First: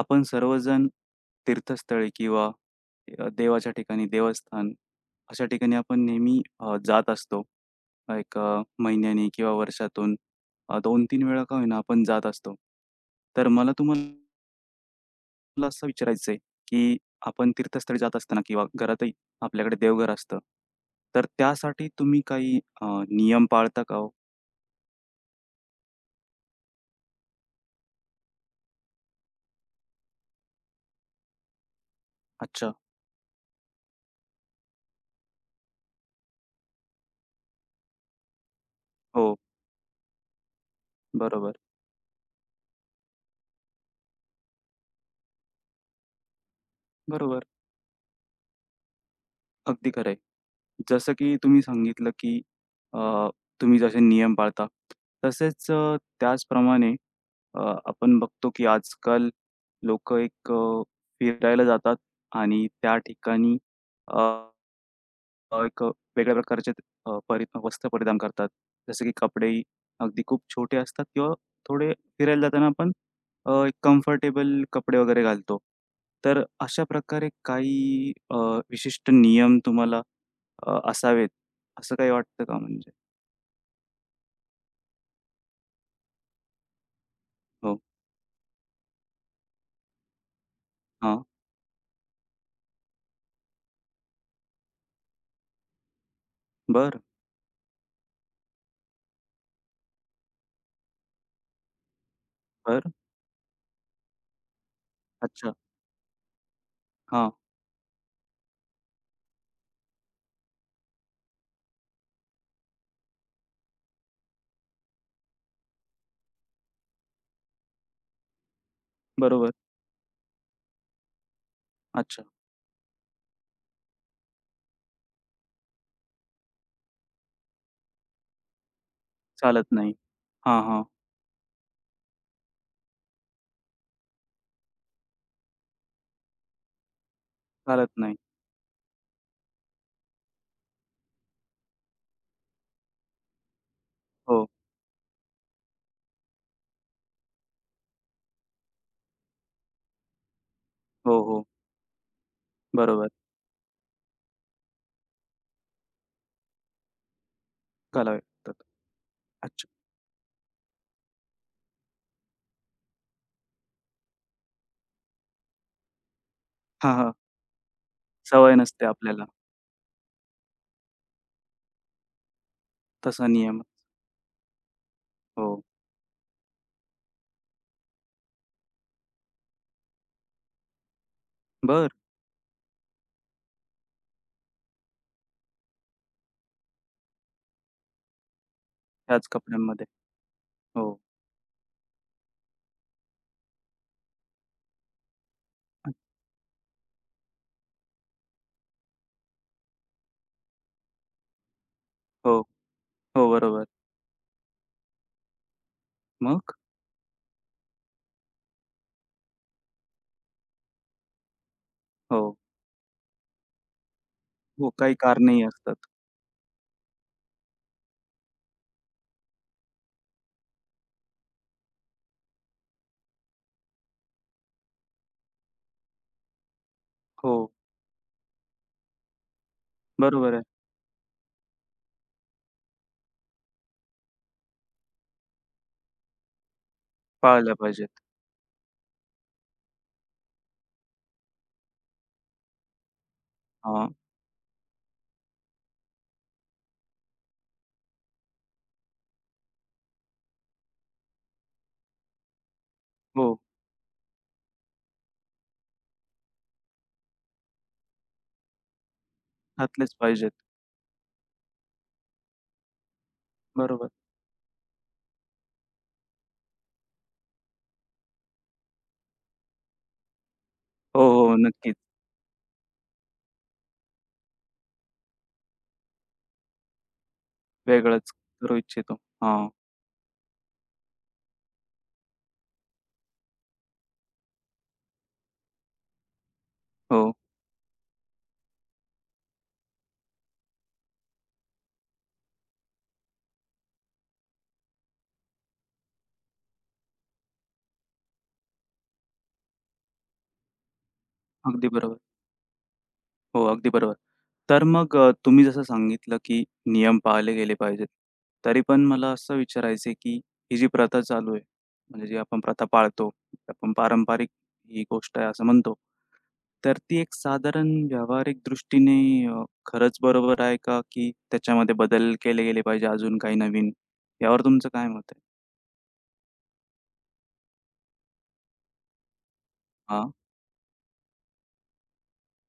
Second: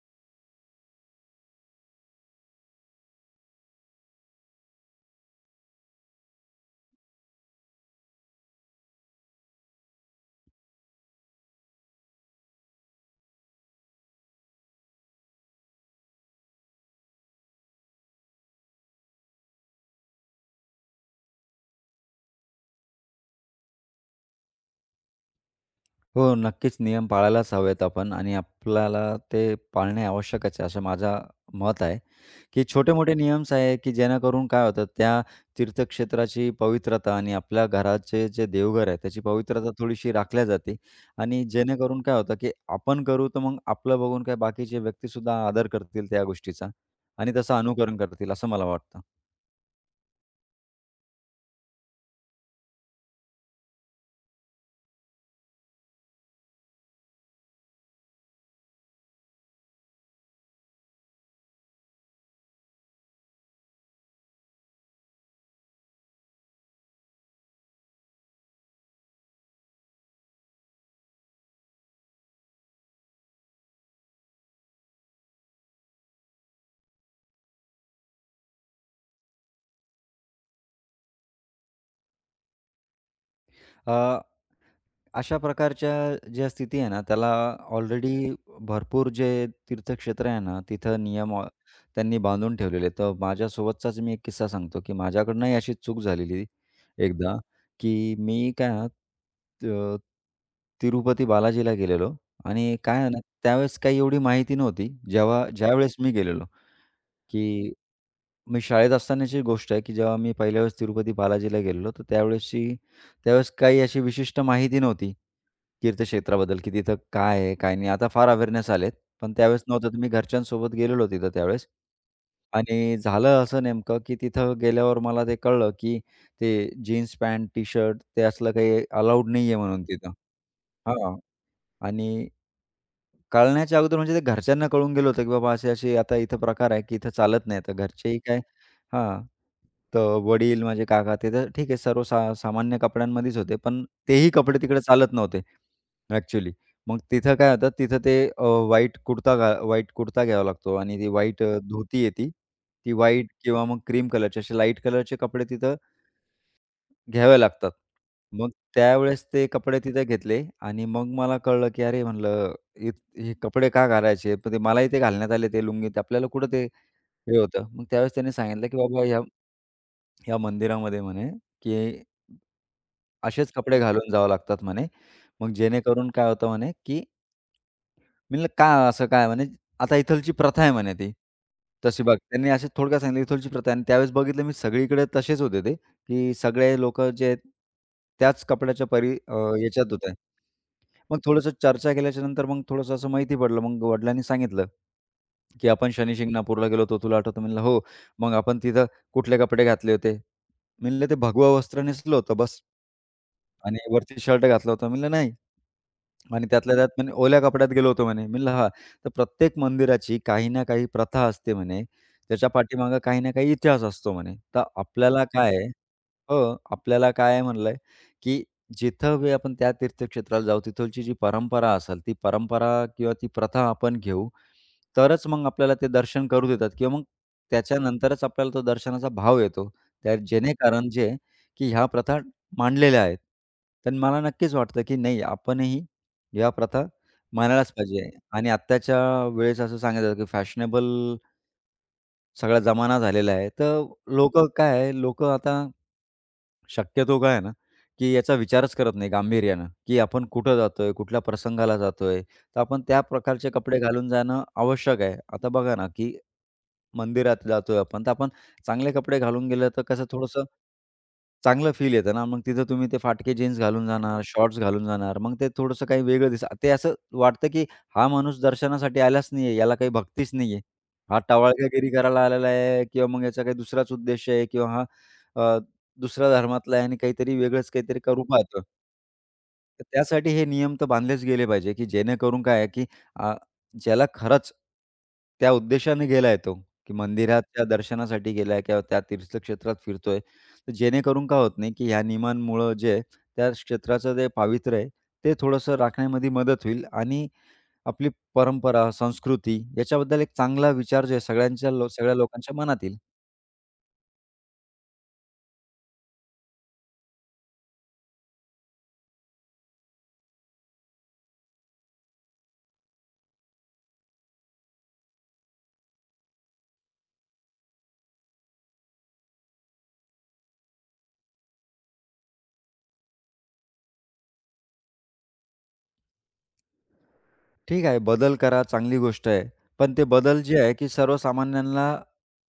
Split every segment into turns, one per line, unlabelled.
आपण सर्वजण तीर्थस्थळी किंवा देवाच्या ठिकाणी, देवस्थान अशा ठिकाणी आपण नेहमी जात असतो. एक महिन्याने किंवा वर्षातून 2-3 वेळा का होईना आपण जात असतो. तर मला तुम्हाला असं विचारायचंय, की आपण तीर्थस्थळी जात असताना किंवा घरातही आपल्याकडे देवघर असतं. तर त्यासाठी तुम्ही काही नियम पाळता का हो?
हो, नक्कीच नियम पाळायलाच हवेत आपण आणि आपल्याला ते पाळणे आवश्यकच आहे, असं माझं मत आहे, की
अच्छा.
छोटे-मोठे नियम्स आहे, की जेणेकरून काय होतं त्या तीर्थक्षेत्राची पवित्रता आणि आपल्या घराचे जे देवघर आहे, त्याची
हो.
पवित्रता थोडीशी राखल्या जाते आणि
बरोबर,
जेणेकरून काय होतं, की आपण करू तर मग आपलं बघून काय बाकीचे व्यक्तीसुद्धा आदर करतील त्या गोष्टीचा आणि
बरोबर.
तसं अनुकरण करतील असं मला वाटतं.
अगदी खरं. जसं की तुम्ही सांगितलं की अ, तुम्ही जसे नियम पाळता. तसेच त्याचप्रमाणे अ, आपण बघतो की आजकाल लोकं एक फिरायला जातात आणि त्या ठिकाणी अ अ, एक वेगळ्या प्रकारचे परि वस्त्र परिधान करतात. जसे की कपडेही अगदी खूप छोटे असतात किंवा थोडे फिरायला जाताना आपण अ, कम्फर्टेबल कपडे वगैरे घालतो. तर अशा प्रकारे काही विशिष्ट नियम तुम्हाला असावेत, असं काही वाटतं का म्हणजे?
अ अशा प्रकारच्या ज्या स्थिती आहे ना, त्याला
हो.
ऑलरेडी भरपूर जे तीर्थक्षेत्र आहे ना, तिथं
हां.
नियम त्यांनी बांधून ठेवलेले आहेत. तर माझ्यासोबतचाच मी एक किस्सा सांगतो, की माझ्याकडनंही अशी चूक झालेली
बरं,
एकदा, की मी काय ना, अ, तिरुपती बालाजीला गेलेलो आणि
बरं.
काय आहे ना, त्यावेळेस काही एवढी माहिती नव्हती. जेव्हा
अच्छा.
ज्यावेळेस मी गेलेलो.
हां.
की मी शाळेत असतानाची गोष्ट आहे, की जेव्हा मी पहिल्या वेळेस तिरुपती बालाजीला गेलेलो, तर त्यावेळेस काही अशी विशिष्ट माहिती नव्हती तीर्थक्षेत्राबद्दल, की तिथं काय आहे, काय नाही. आता फार अवेअरनेस आलेत, पण
बरोबर.
त्यावेळेस नव्हतं. तर मी घरच्यांसोबत गेलेलो तिथं त्यावेळेस
अच्छा.
आणि झालं असं नेमकं, की तिथं गेल्यावर मला ते कळलं, की ते जीन्स पॅन्ट, टी-शर्ट ते असलं काही अलाउड नाही आहे
चालत
म्हणून
नाही.
तिथं.
हां, हां.
हां. आणि कळण्याच्या अगोदर म्हणजे ते घरच्यांना कळून गेलं होतं, की बाबा असे-असे आता इथं प्रकार आहे, की इथं चालत नाही. तर
चालत नाही.
घरचेही काय हां, तर वडील माझे काका ते तर ठीक आहे सर्व सामान्य कपड्यांमध्येच होते. पण तेही
हो.
कपडे तिकडे चालत नव्हते ॲक्चुअली. मग तिथं काय होतं तिथं ते व्हाईट कुर्ता घ्यावा लागतो आणि ती
हो,
व्हाईट
हो.
धोती आहे ती. ती
बरोबर.
व्हाईट किंवा मग क्रीम कलरचे असे लाईट कलरचे कपडे तिथं घ्याव्या लागतात.
घालावे
मग
लागतात.
त्यावेळेस ते
अच्छा.
कपडे तिथे घेतले आणि मग मला कळलं, की अरे म्हणलं हे कपडे का घालायचे? पण ते मलाही ते घालण्यात आले ते लुंगी ते आपल्याला कुठं ते
हां, हां.
हे होतं. मग त्यावेळेस त्यांनी
सवय
सांगितलं, की
नसते
बाबा ह्या
आपल्याला.
ह्या मंदिरामध्ये म्हणे, की
तसा
असेच
नियम.
कपडे घालून जावं लागतात म्हणे.
हो.
मग जेणेकरून काय होतं म्हणे, की मी म्हणलं, "का असं काय?" म्हणे, "आता इथलची प्रथा आहे" म्हणे ती.
बरं!
तशी बघ त्यांनी असे थोडक्यात सांगितलं, "इथलची प्रथा आहे" आणि त्यावेळेस बघितलं मी सगळीकडे तसेच होते ते, की सगळे लोकं जे आहेत, त्याच
ह्याच कपड्यांमध्ये.
याच्यात होते.
हो.
मग थोडंसं चर्चा केल्याच्यानंतर मग थोडंसं असं माहिती पडलं. मग वडिलांनी सांगितलं, की "आपण शनी शिंगणापूरला गेलो होतो, तुला आठवतं?" म्हणलं, "हो." "मग आपण तिथं कुठले कपडे घातले होते?" मी म्हणलं, "ते भगवं वस्त्र नेसलं
हो,
होतं बस."
हो. बरोबर.
आणि वरती शर्ट घातला होता. म्हणलं नाही. आणि
मग?
त्यातल्या त्यात म्हणे ओल्या कपड्यात गेलो होतो म्हणे. म्हणलं हां. तर प्रत्येक मंदिराची काही ना काही प्रथा असते म्हणे.
हो.
त्याच्या पाठीमागे काही ना काही इतिहास असतो म्हणे. तर
हो, काही
आपल्याला
कारणंही
काय
असतात.
हो, आपल्याला काय आहे म्हणलंय, की जिथं बी आपण त्या तीर्थक्षेत्राला जाऊ, तिथलची जी परंपरा असेल, ती परंपरा किंवा ती प्रथा आपण घेऊ, तरच मग आपल्याला ते दर्शन करू देतात किंवा मग
हो.
त्याच्यानंतरच आपल्याला तो दर्शनाचा भाव येतो. त्या
बरोबर आहे.
जेणेकरून जे आहे, की ह्या प्रथा मांडलेल्या आहेत. तर मला नक्कीच वाटतं, की नाही आपणही ह्या प्रथा
पाळल्या
मानायलाच
पाहिजेत.
पाहिजे आणि आत्ताच्या वेळेस असं सांगितलं, की फॅशनेबल सगळा जमाना झालेला आहे. तर
हां.
लोकं काय आहे, लोक आता शक्यतो काय आहे ना, की याचा विचारच करत नाही गांभीर्यानं, की आपण कुठं जातोय, कुठल्या प्रसंगाला जातोय, तर आपण त्या
हो.
प्रकारचे कपडे घालून जाणं आवश्यक आहे. आता बघा ना, की मंदिरात जातोय आपण, तर आपण चांगले कपडे घालून गेलं तर
घातलेच
कसं
पाहिजेत.
थोडंसं चांगलं फील येतं ना. मग तिथं तुम्ही ते फाटके जीन्स घालून
बरोबर.
जाणार, शॉर्ट्स घालून जाणार, मग ते थोडंसं काही वेगळं दिसतं. ते असं वाटतं, की हा माणूस दर्शनासाठी आलाच नाहीये, याला काही भक्तीच नाहीये.
हो,
हा
हो. हो, नक्कीच.
टवाळक्यागिरी करायला आलेला आहे किंवा मग याचा काही दुसराच उद्देश आहे किंवा हा अ, दुसऱ्या धर्मातला आहे आणि काहीतरी वेगळंच काहीतरी
वेगळंच
करू
करू
पाहतो.
इच्छितो. हां.
तर त्यासाठी हे नियम तर बांधलेच गेले पाहिजे, की जेणेकरून काय आहे, की अ, ज्याला खरंच त्या उद्देशाने गेलाय तो, की
हो.
मंदिराच्या दर्शनासाठी गेलाय किंवा त्या तीर्थक्षेत्रात फिरतोय, तर जेणेकरून काय होत नाही, की ह्या नियमांमुळं जे आहे, त्या क्षेत्राचं जे पावित्र्य आहे, ते थोडंसं राखण्यामध्ये मदत होईल आणि आपली परंपरा, संस्कृती याच्याबद्दल एक चांगला विचार जे आहे
अगदी बरोबर.
सगळ्या लोकांच्या मनात येईल.
हो, अगदी बरोबर. तर मग तुम्ही जसं सांगितलं, की नियम पाळले गेले पाहिजेत. तरी पण मला असं विचारायचं आहे, की ही जी प्रथा चालू आहे, म्हणजे जी आपण प्रथा पाळतो, आपण पारंपरिक ही गोष्ट आहे असं म्हणतो. तर ती एक साधारण व्यावहारिक दृष्टीने खरंच बरोबर आहे का, की त्याच्यामध्ये बदल केले गेले पाहिजे अजून काही नवीन? यावर तुमचं काय मत आहे?
ठीक आहे, बदल करा, चांगली गोष्ट आहे. पण ते
हां,
बदल जे आहे, की सर्वसामान्यांना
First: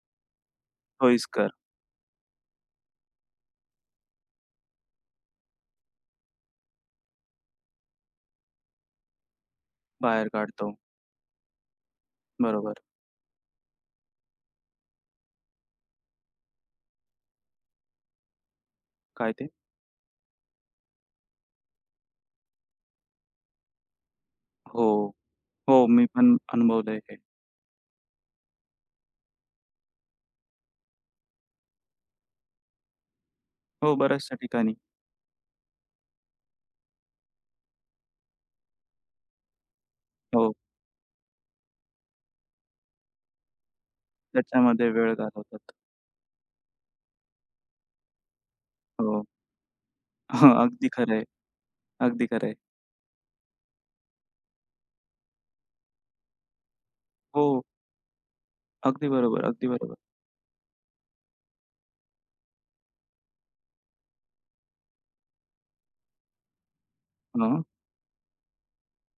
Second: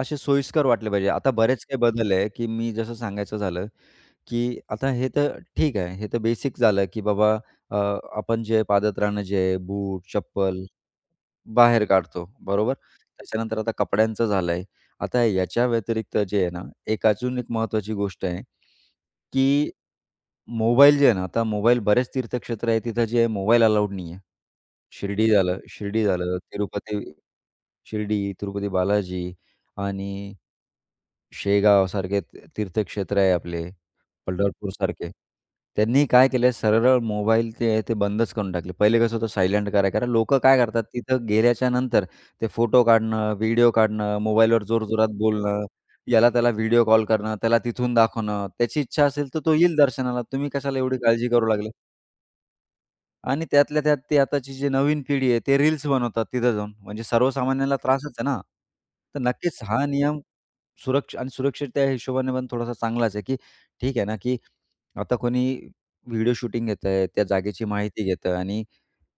असे सोयीस्कर वाटले पाहिजे. आता
सोयीस्कर.
बरेच काही बदल आहे, की मी जसं सांगायचं झालं, की आता हे तर ठीक आहे, हे तर बेसिक झालं, की बाबा अ, आपण जे पादत्राणं जे आहे, बूट,
बाहेर
चप्पल
काढतो.
बाहेर काढतो, बरोबर.
बरोबर.
त्याच्यानंतर आता कपड्यांचं झालंय. आता याच्या व्यतिरिक्त जे आहे ना, एक महत्त्वाची गोष्ट आहे,
काय ते?
की मोबाईल जे आहे ना, आता मोबाईल बरेच तीर्थक्षेत्र आहे तिथं जे आहे मोबाईल अलाउड नाही आहे.
हो, हो.
शिर्डी
मी पण
झालं,
अनुभवलंय
तिरुपती
हे.
शिर्डी, तिरुपती बालाजी आणि शेगावसारखे तीर्थक्षेत्र आहे आपले.
हो, बऱ्याचशा ठिकाणी.
पंढरपूरसारखे. त्यांनी काय केलं सरळ मोबाईल ते ते बंदच करून टाकले. पहिले कसं होतं सायलेंट करायला कारण लोकं
हो,
काय करतात तिथं गेल्याच्यानंतर ते फोटो काढणं, व्हिडिओ काढणं, मोबाईलवर
त्याच्यामध्ये
जोरजोरात
वेळ घालवतात.
बोलणं, याला त्याला व्हिडिओ कॉल करणं, त्याला तिथून दाखवणं. त्याची इच्छा
हो.
असेल तर तो येईल दर्शनाला. तुम्ही
हां,
कशाला
अगदी
एवढी
खरं आहे.
काळजी करू लागले?
अगदी खरं आहे.
आणि त्यातल्या त्यात ती आताची जी नवीन पिढी आहे ते रील्स बनवतात तिथं जाऊन. म्हणजे
हो,
सर्वसामान्याला त्रासच आहे ना.
अगदी
तर
बरोबर,
नक्कीच
अगदी
हा
बरोबर.
नियम आणि सुरक्षित त्या हिशोबाने पण थोडासा चांगलाच आहे, की ठीक आहे ना, की आता कोणी व्हिडिओ शूटिंग घेतंय, त्या
हां.
जागेची माहिती घेतं आणि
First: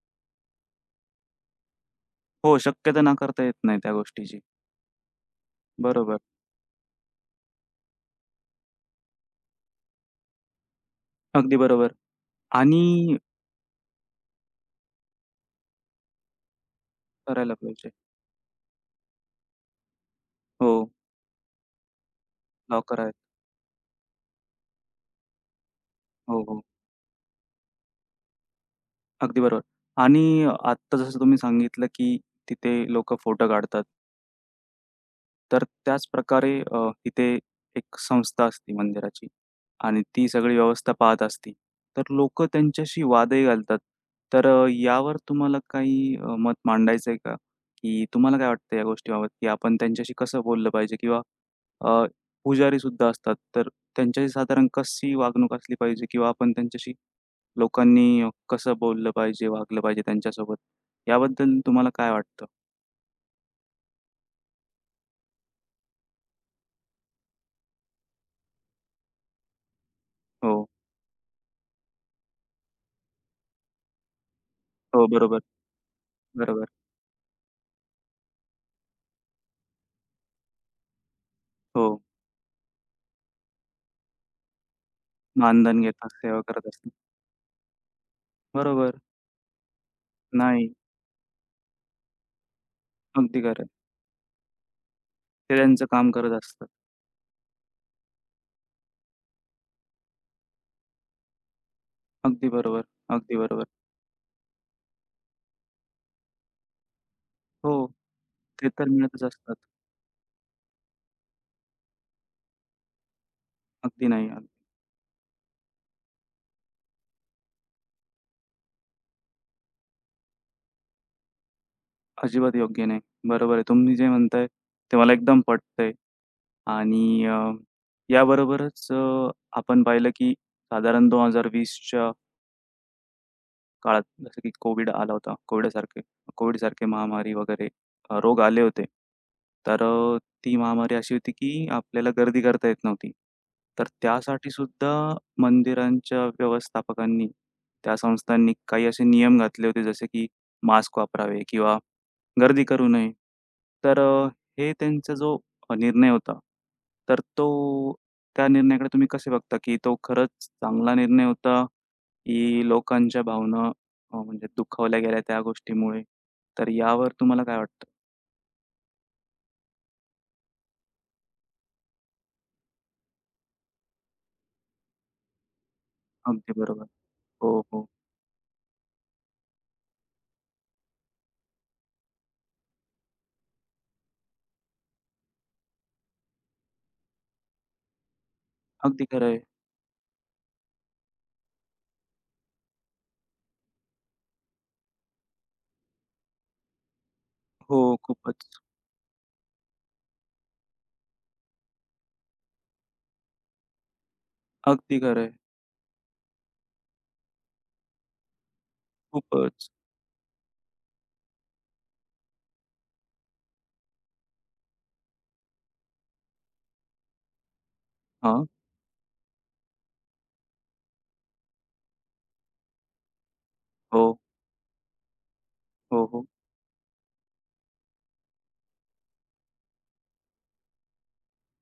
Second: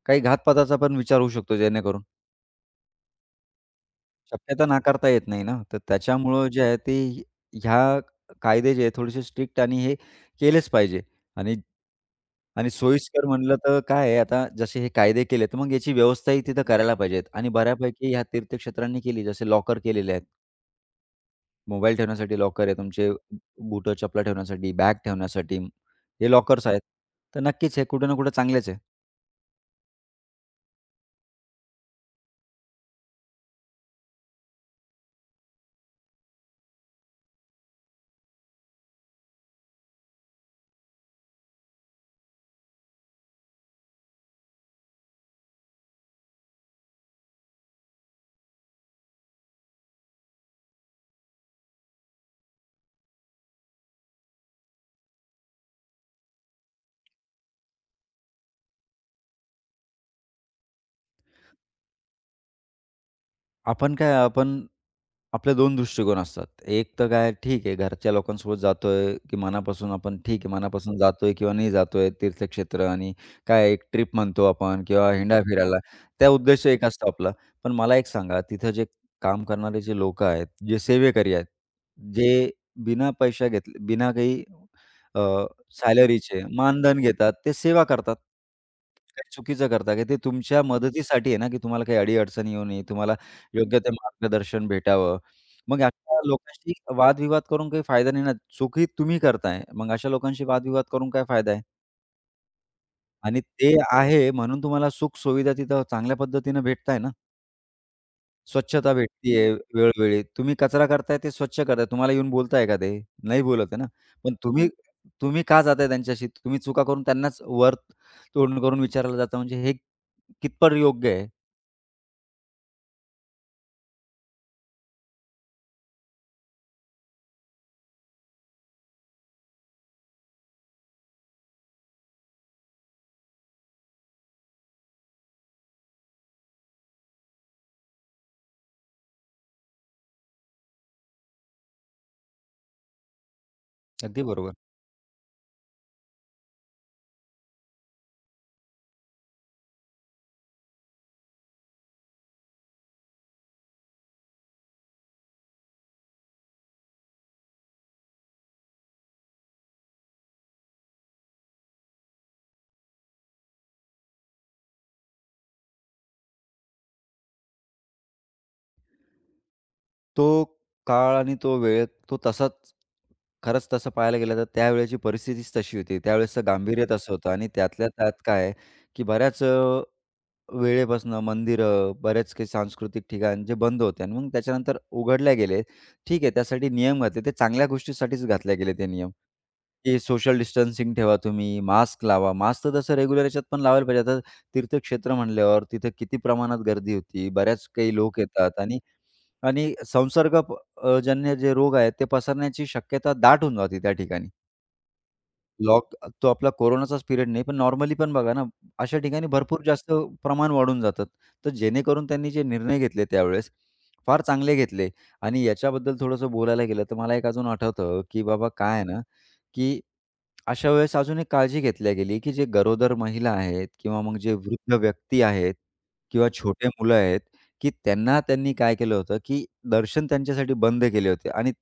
काही घातपाताचा पण विचार होऊ शकतो जेणेकरून.
हो, शक्यता नाकारता येत नाही त्या गोष्टीची.
शक्यता नाकारता येत नाही ना, तर
बरोबर.
त्याच्यामुळं जे आहे ते ह्या कायदे जे आहेत थोडेसे स्ट्रिक्ट आणि हे केलेच पाहिजे आणि
अगदी बरोबर.
आणि
आणि
सोयीस्कर म्हटलं तर काय आहे आता जसे हे कायदे केले, तर मग याची व्यवस्थाही तिथं करायला पाहिजेत आणि
करायला पाहिजे.
बऱ्यापैकी ह्या तीर्थक्षेत्रांनी केली, जसे लॉकर केलेले आहेत.
हो,
मोबाईल ठेवण्यासाठी लॉकर आहे,
लॉकर
तुमचे
आहे.
बूट, चपला ठेवण्यासाठी, बॅग ठेवण्यासाठी हे
हो, हो.
लॉकर्स आहेत. तर नक्कीच हे कुठे ना कुठे चांगलेच आहे.
अगदी बरोबर. आणि आत्ता जसं तुम्ही सांगितलं, की तिथे लोकं फोटो काढतात. तर त्याचप्रकारे तिथे एक संस्था असते मंदिराची आणि ती सगळी व्यवस्था पाहत असते. तर लोक त्यांच्याशी वादही घालतात. तर यावर तुम्हाला काही मत मांडायचं आहे का? की तुम्हाला काय वाटतं या गोष्टीबाबत, की आपण त्यांच्याशी कसं बोललं पाहिजे? किंवा अ, पुजारीसुद्धा असतात, तर त्यांच्याशी साधारण कशी वागणूक असली पाहिजे? किंवा आपण त्यांच्याशी लोकांनी कसं बोललं पाहिजे, वागलं पाहिजे त्यांच्यासोबत? याबद्दल तुम्हाला काय वाटतं?
आपण आपले 2 दृष्टिकोन असतात. एक तर काय ठीक आहे, घरच्या लोकांसोबत जातोय, की मनापासून आपण ठीक आहे,
हो.
मनापासून जातोय किंवा नाही जातोय तीर्थक्षेत्र आणि काय एक ट्रिप म्हणतो आपण
हो,
किंवा हिंडा
बरोबर.
फिरायला, त्या उद्देश
बरोबर.
एक असतो आपला. पण मला एक सांगा, तिथं जे काम करणारे जे लोकं आहेत, जे सेवेकरी आहेत,
हो.
जे बिना पैसा घेतले, बिना काही
मानधन घेतात, सेवा
सॅलरीचे
करत असतात.
मानधन घेतात, ते सेवा करतात.
बरोबर.
काही चुकीचं करता का? ते तुमच्या
नाही,
मदतीसाठी आहे ना, की तुम्हाला काही अडी-अडचणी येऊ नये, तुम्हाला
अगदी खरं.
योग्य ते मार्गदर्शन भेटावं.
ते
मग
त्यांचं काम
अशा
करत असतात.
लोकांशी वादविवाद करून काही फायदा नाही ना. सुखी तुम्ही करताय. मग अशा लोकांशी वादविवाद करून काय फायदा आहे?
अगदी बरोबर, अगदी
आणि
बरोबर.
ते आहे म्हणून तुम्हाला सुख-सुविधा तिथं चांगल्या पद्धतीनं भेटताय ना.
हो, ते तर
स्वच्छता
मिळतच
भेटतीये
असतात.
वेळोवेळी. तुम्ही कचरा करताय ते स्वच्छ करताय. तुम्हाला येऊन बोलताय का ते? नाही बोलत आहे ना.
अगदी नाही,
पण
अग-.
तुम्ही तुम्ही का जाताय त्यांच्याशी? तुम्ही चुका करून त्यांनाच वर तोंड करून विचारायला जाता म्हणजे हे कितपत योग्य आहे?
अजिबात योग्य नाही. बरोबर आहे. तुम्ही जे म्हणताय ते मला एकदम पटतंय. आणि याबरोबरच आपण पाहिलं की साधारण 2020च्या काळात जसं की कोविड आला होता. कोविडसारखे कोविडसारखे महामारी वगैरे रोग आले होते. तर ती महामारी अशी होती की आपल्याला गर्दी करता येत नव्हती. तर
अगदी
त्यासाठी
बरोबर.
सुद्धा मंदिरांच्या व्यवस्थापकांनी, त्या संस्थांनी काही असे नियम घातले होते जसे की मास्क वापरावे किंवा गर्दी करू नये. तर हे त्यांचा जो निर्णय होता, तर तो त्या निर्णयाकडे तुम्ही कसे बघता की तो खरंच चांगला निर्णय होता, की लोकांच्या भावना हो, म्हणजे दुखावल्या गेल्या त्या गोष्टीमुळे. तर यावर तुम्हाला काय वाटतं?
तो काळ आणि तो वेळ तो तसाच खरंच तसं पाहायला गेलं तर त्यावेळेची परिस्थितीच तशी होती. त्यावेळेसचं
अगदी
गांभीर्य
बरोबर.
तसं होतं आणि
हो, हो.
त्यातल्या त्यात काय आहे, की बऱ्याच वेळेपासनं मंदिरं, बरेच काही सांस्कृतिक ठिकाण जे बंद होते आणि मग त्याच्यानंतर उघडल्या गेले. ठीक आहे, त्यासाठी नियम घातले. ते चांगल्या गोष्टीसाठीच घातले गेले ते
अगदी
नियम.
खरं आहे.
की सोशल डिस्टन्सिंग ठेवा तुम्ही, मास्क लावा. मास्क तर तसं रेग्युलर याच्यात पण लावायला पाहिजे. आता तीर्थक्षेत्र म्हणल्यावर तिथे किती प्रमाणात गर्दी होती, बऱ्याच
हो,
काही लोक
खूपच.
येतात आणि आणि संसर्ग प अ, जन्य जे रोग आहेत ते पसरण्याची शक्यता दाट होऊन जाते त्या ठिकाणी.
अगदी खरं आहे.
लॉक तो आपला कोरोनाचाच पिरियड नाही, पण नॉर्मली पण बघा ना, अशा ठिकाणी भरपूर
खूपच.
जास्त प्रमाण वाढून जातात. तर जेणेकरून त्यांनी जे निर्णय घेतले त्यावेळेस, फार चांगले घेतले आणि याच्याबद्दल थोडंसं बोलायला गेलं तर मला एक अजून आठवतं, की
हां.
बाबा काय आहे ना, की अशा वेळेस अजून एक काळजी घेतल्या गेली, की जे गरोदर महिला आहेत किंवा
हो,
मग जे वृद्ध व्यक्ती आहेत
हो, हो.
किंवा छोटे मुलं आहेत, की त्यांना त्यांनी काय केलं होतं, की दर्शन त्यांच्यासाठी बंद केले होते आणि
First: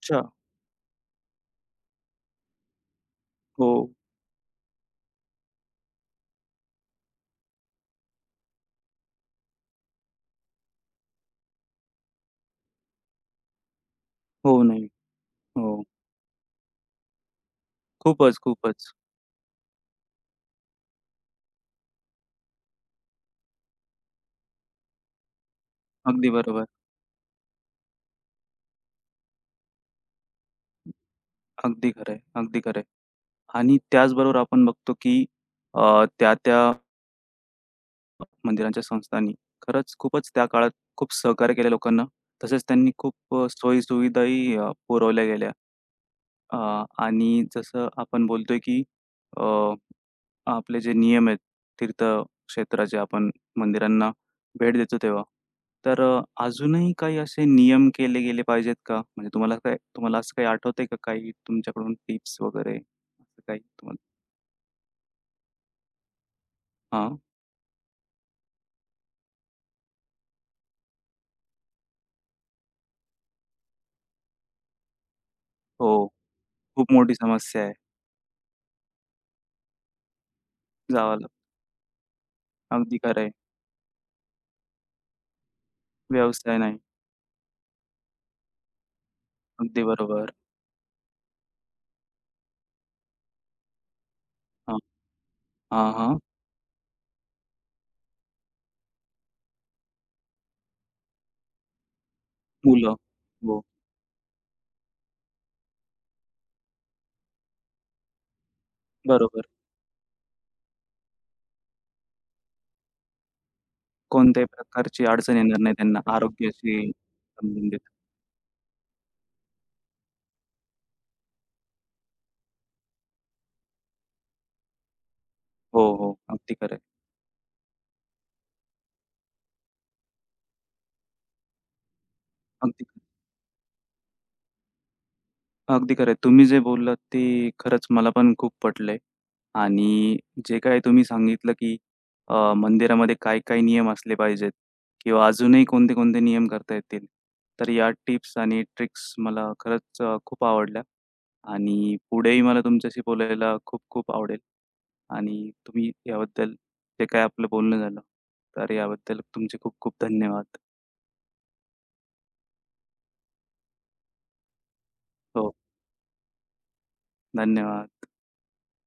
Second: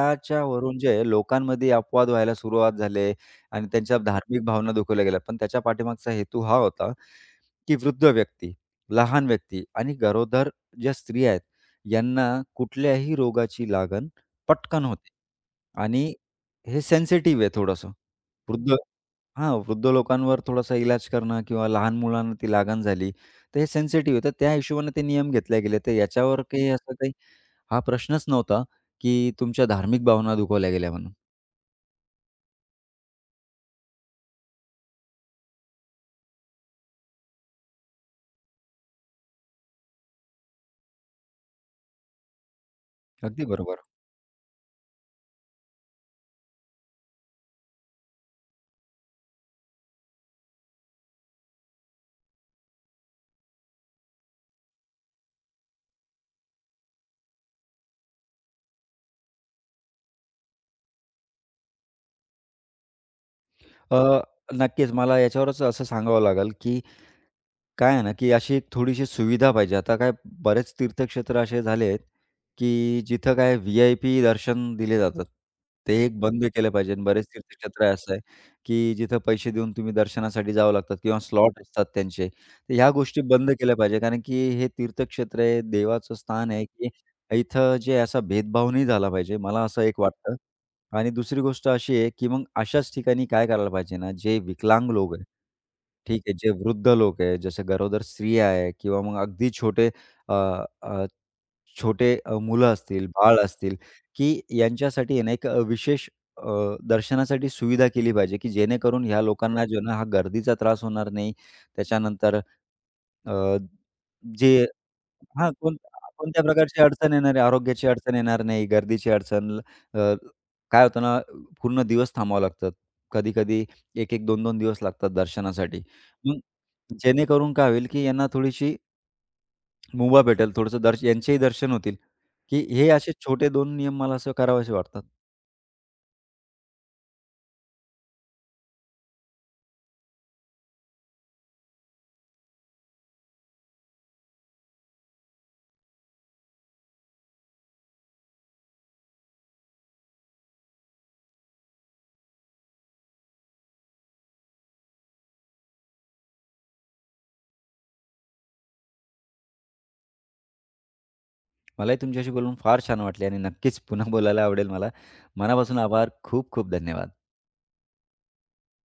अच्छा.
जे लोकांमध्ये अपवाद व्हायला सुरुवात झाले. आणि
हो,
त्यांच्या धार्मिक भावना दुखवल्या गेल्या. पण त्याच्या पाठीमागचा हेतू हा होता, की वृद्ध व्यक्ती, लहान व्यक्ती आणि गरोदर ज्या स्त्रिया आहेत, यांना कुठल्याही रोगाची लागण
होऊ
पटकन
नये.
होते
हो.
आणि हे सेन्सिटिव्ह आहे थोडंसं.
खूपच,
वृद्ध
खूपच.
वृद्ध लोकांवर थोडासा इलाज करणं किंवा लहान मुलांना ती लागण झाली, तर हे सेन्सिटिव्ह आहे. त्या हिशोबाने ते नियम घेतले गेले. तर
अगदी
याच्यावर
बरोबर.
काही असं काही हा प्रश्नच नव्हता, की तुमच्या धार्मिक भावना दुखावल्या गेल्या म्हणून.
अगदी खरं आहे. अगदी खरं आहे. आणि त्याचबरोबर आपण बघतो, की त्या-त्या मंदिरांच्या संस्थांनी खरंच खूपच त्या काळात खूप सहकार्य केल्या लोकांना. तसेच त्यांनी खूप
अगदी बरोबर.
सोयी-सुविधाही पुरवल्या गेल्या. अ, आणि जसं आपण बोलतोय की अ, आपले जे नियम आहेत, तीर्थक्षेत्राचे आपण मंदिरांना भेट देतो तेव्हा. तर अजूनही काही असे नियम केले गेले पाहिजेत का? म्हणजे तुम्हाला काय तुम्हाला असं काही आठवतंय का काही तुमच्याकडून टिप्स वगैरे असं काही तुम्हाला?
अ, नक्कीच मला याच्यावरच असं सांगावं लागेल, की
हां.
काय आहे ना, की अशी एक थोडीशी सुविधा पाहिजे. आता काय बरेच तीर्थक्षेत्र असे झाले आहेत, की जिथं काय व्ही-आय-पी दर्शन दिले जातात.
हो,
ते एक बंद केलं पाहिजे
खूप
आणि
मोठी
बरेच
समस्या आहे.
तीर्थक्षेत्र असं आहे, की जिथं पैसे देऊन तुम्ही दर्शनासाठी जावं लागतात
जावं
किंवा
लागतं.
स्लॉट असतात त्यांचे. तर ह्या
अगदी
गोष्टी
खरं आहे.
बंद केल्या पाहिजे. कारण की हे तीर्थक्षेत्र आहे, देवाचं स्थान
व्यवसाय
आहे,
नाही.
की इथं जे असा भेदभाव नाही झाला पाहिजे. मला असं
अगदी
एक
बरोबर.
वाटतं. आणि दुसरी गोष्ट अशी आहे, की मग अशाच ठिकाणी काय करायला पाहिजे ना, जे
हां,
विकलांग लोक आहे,
हां, हां.
ठीक आहे, जे वृद्ध लोक आहे, जसं गरोदर स्त्रिया आहे किंवा मग अगदी अ, अ, छोटे मुलं
मुलं.
असतील, बाळ
हो,
असतील, की यांच्यासाठी आहे ना विशेष अ, दर्शनासाठी सुविधा केली पाहिजे, की जेणेकरून ह्या
बरोबर.
लोकांना जो ना हा गर्दीचा त्रास होणार नाही. त्याच्यानंतर अ,
कोणत्याही
जे
प्रकारची अडचण
हां,
येणार नाही त्यांना
कोणत्या
आरोग्याशी
प्रकारची अडचण येणार आहे,
संबंधित.
आरोग्याची अडचण येणार नाही, अ, काय होतं ना, पूर्ण दिवस थांबावं लागतं. कधी-कधी एक-एक 2-2 दिवस लागतात
हो,
दर्शनासाठी.
हो.
मग
अगदी खरं आहे.
जेणेकरून काय होईल, की यांना थोडीशी मुभा भेटेल, थोडंसं दर्श यांचेही दर्शन होतील, की
अगदी
हे असे छोटे 2 नियम मला असं करावेसे वाटतात.
अगदी खरं आहे. तुम्ही जे बोललात ते खरंच मला पण खूप पटलंय आणि जे काही तुम्ही सांगितलं, की मंदिरामध्ये काय-काय नियम असले पाहिजेत किंवा अजूनही कोणते-कोणते नियम करता येतील. तर या टिप्स आणि ट्रिक्स मला खरंच खूप आवडल्या आणि पुढेही मला तुमच्याशी बोलायला खूप-खूप आवडेल आणि तुम्ही याबद्दल जे काही आपलं बोलणं झालं, तर याबद्दल तुमचे खूप-खूप धन्यवाद.
मलाही तुमच्याशी बोलून फार छान वाटले आणि नक्कीच पुन्हा बोलायला आवडेल मला.
हो,
मनापासून आभार. खूप खूप धन्यवाद.
धन्यवाद.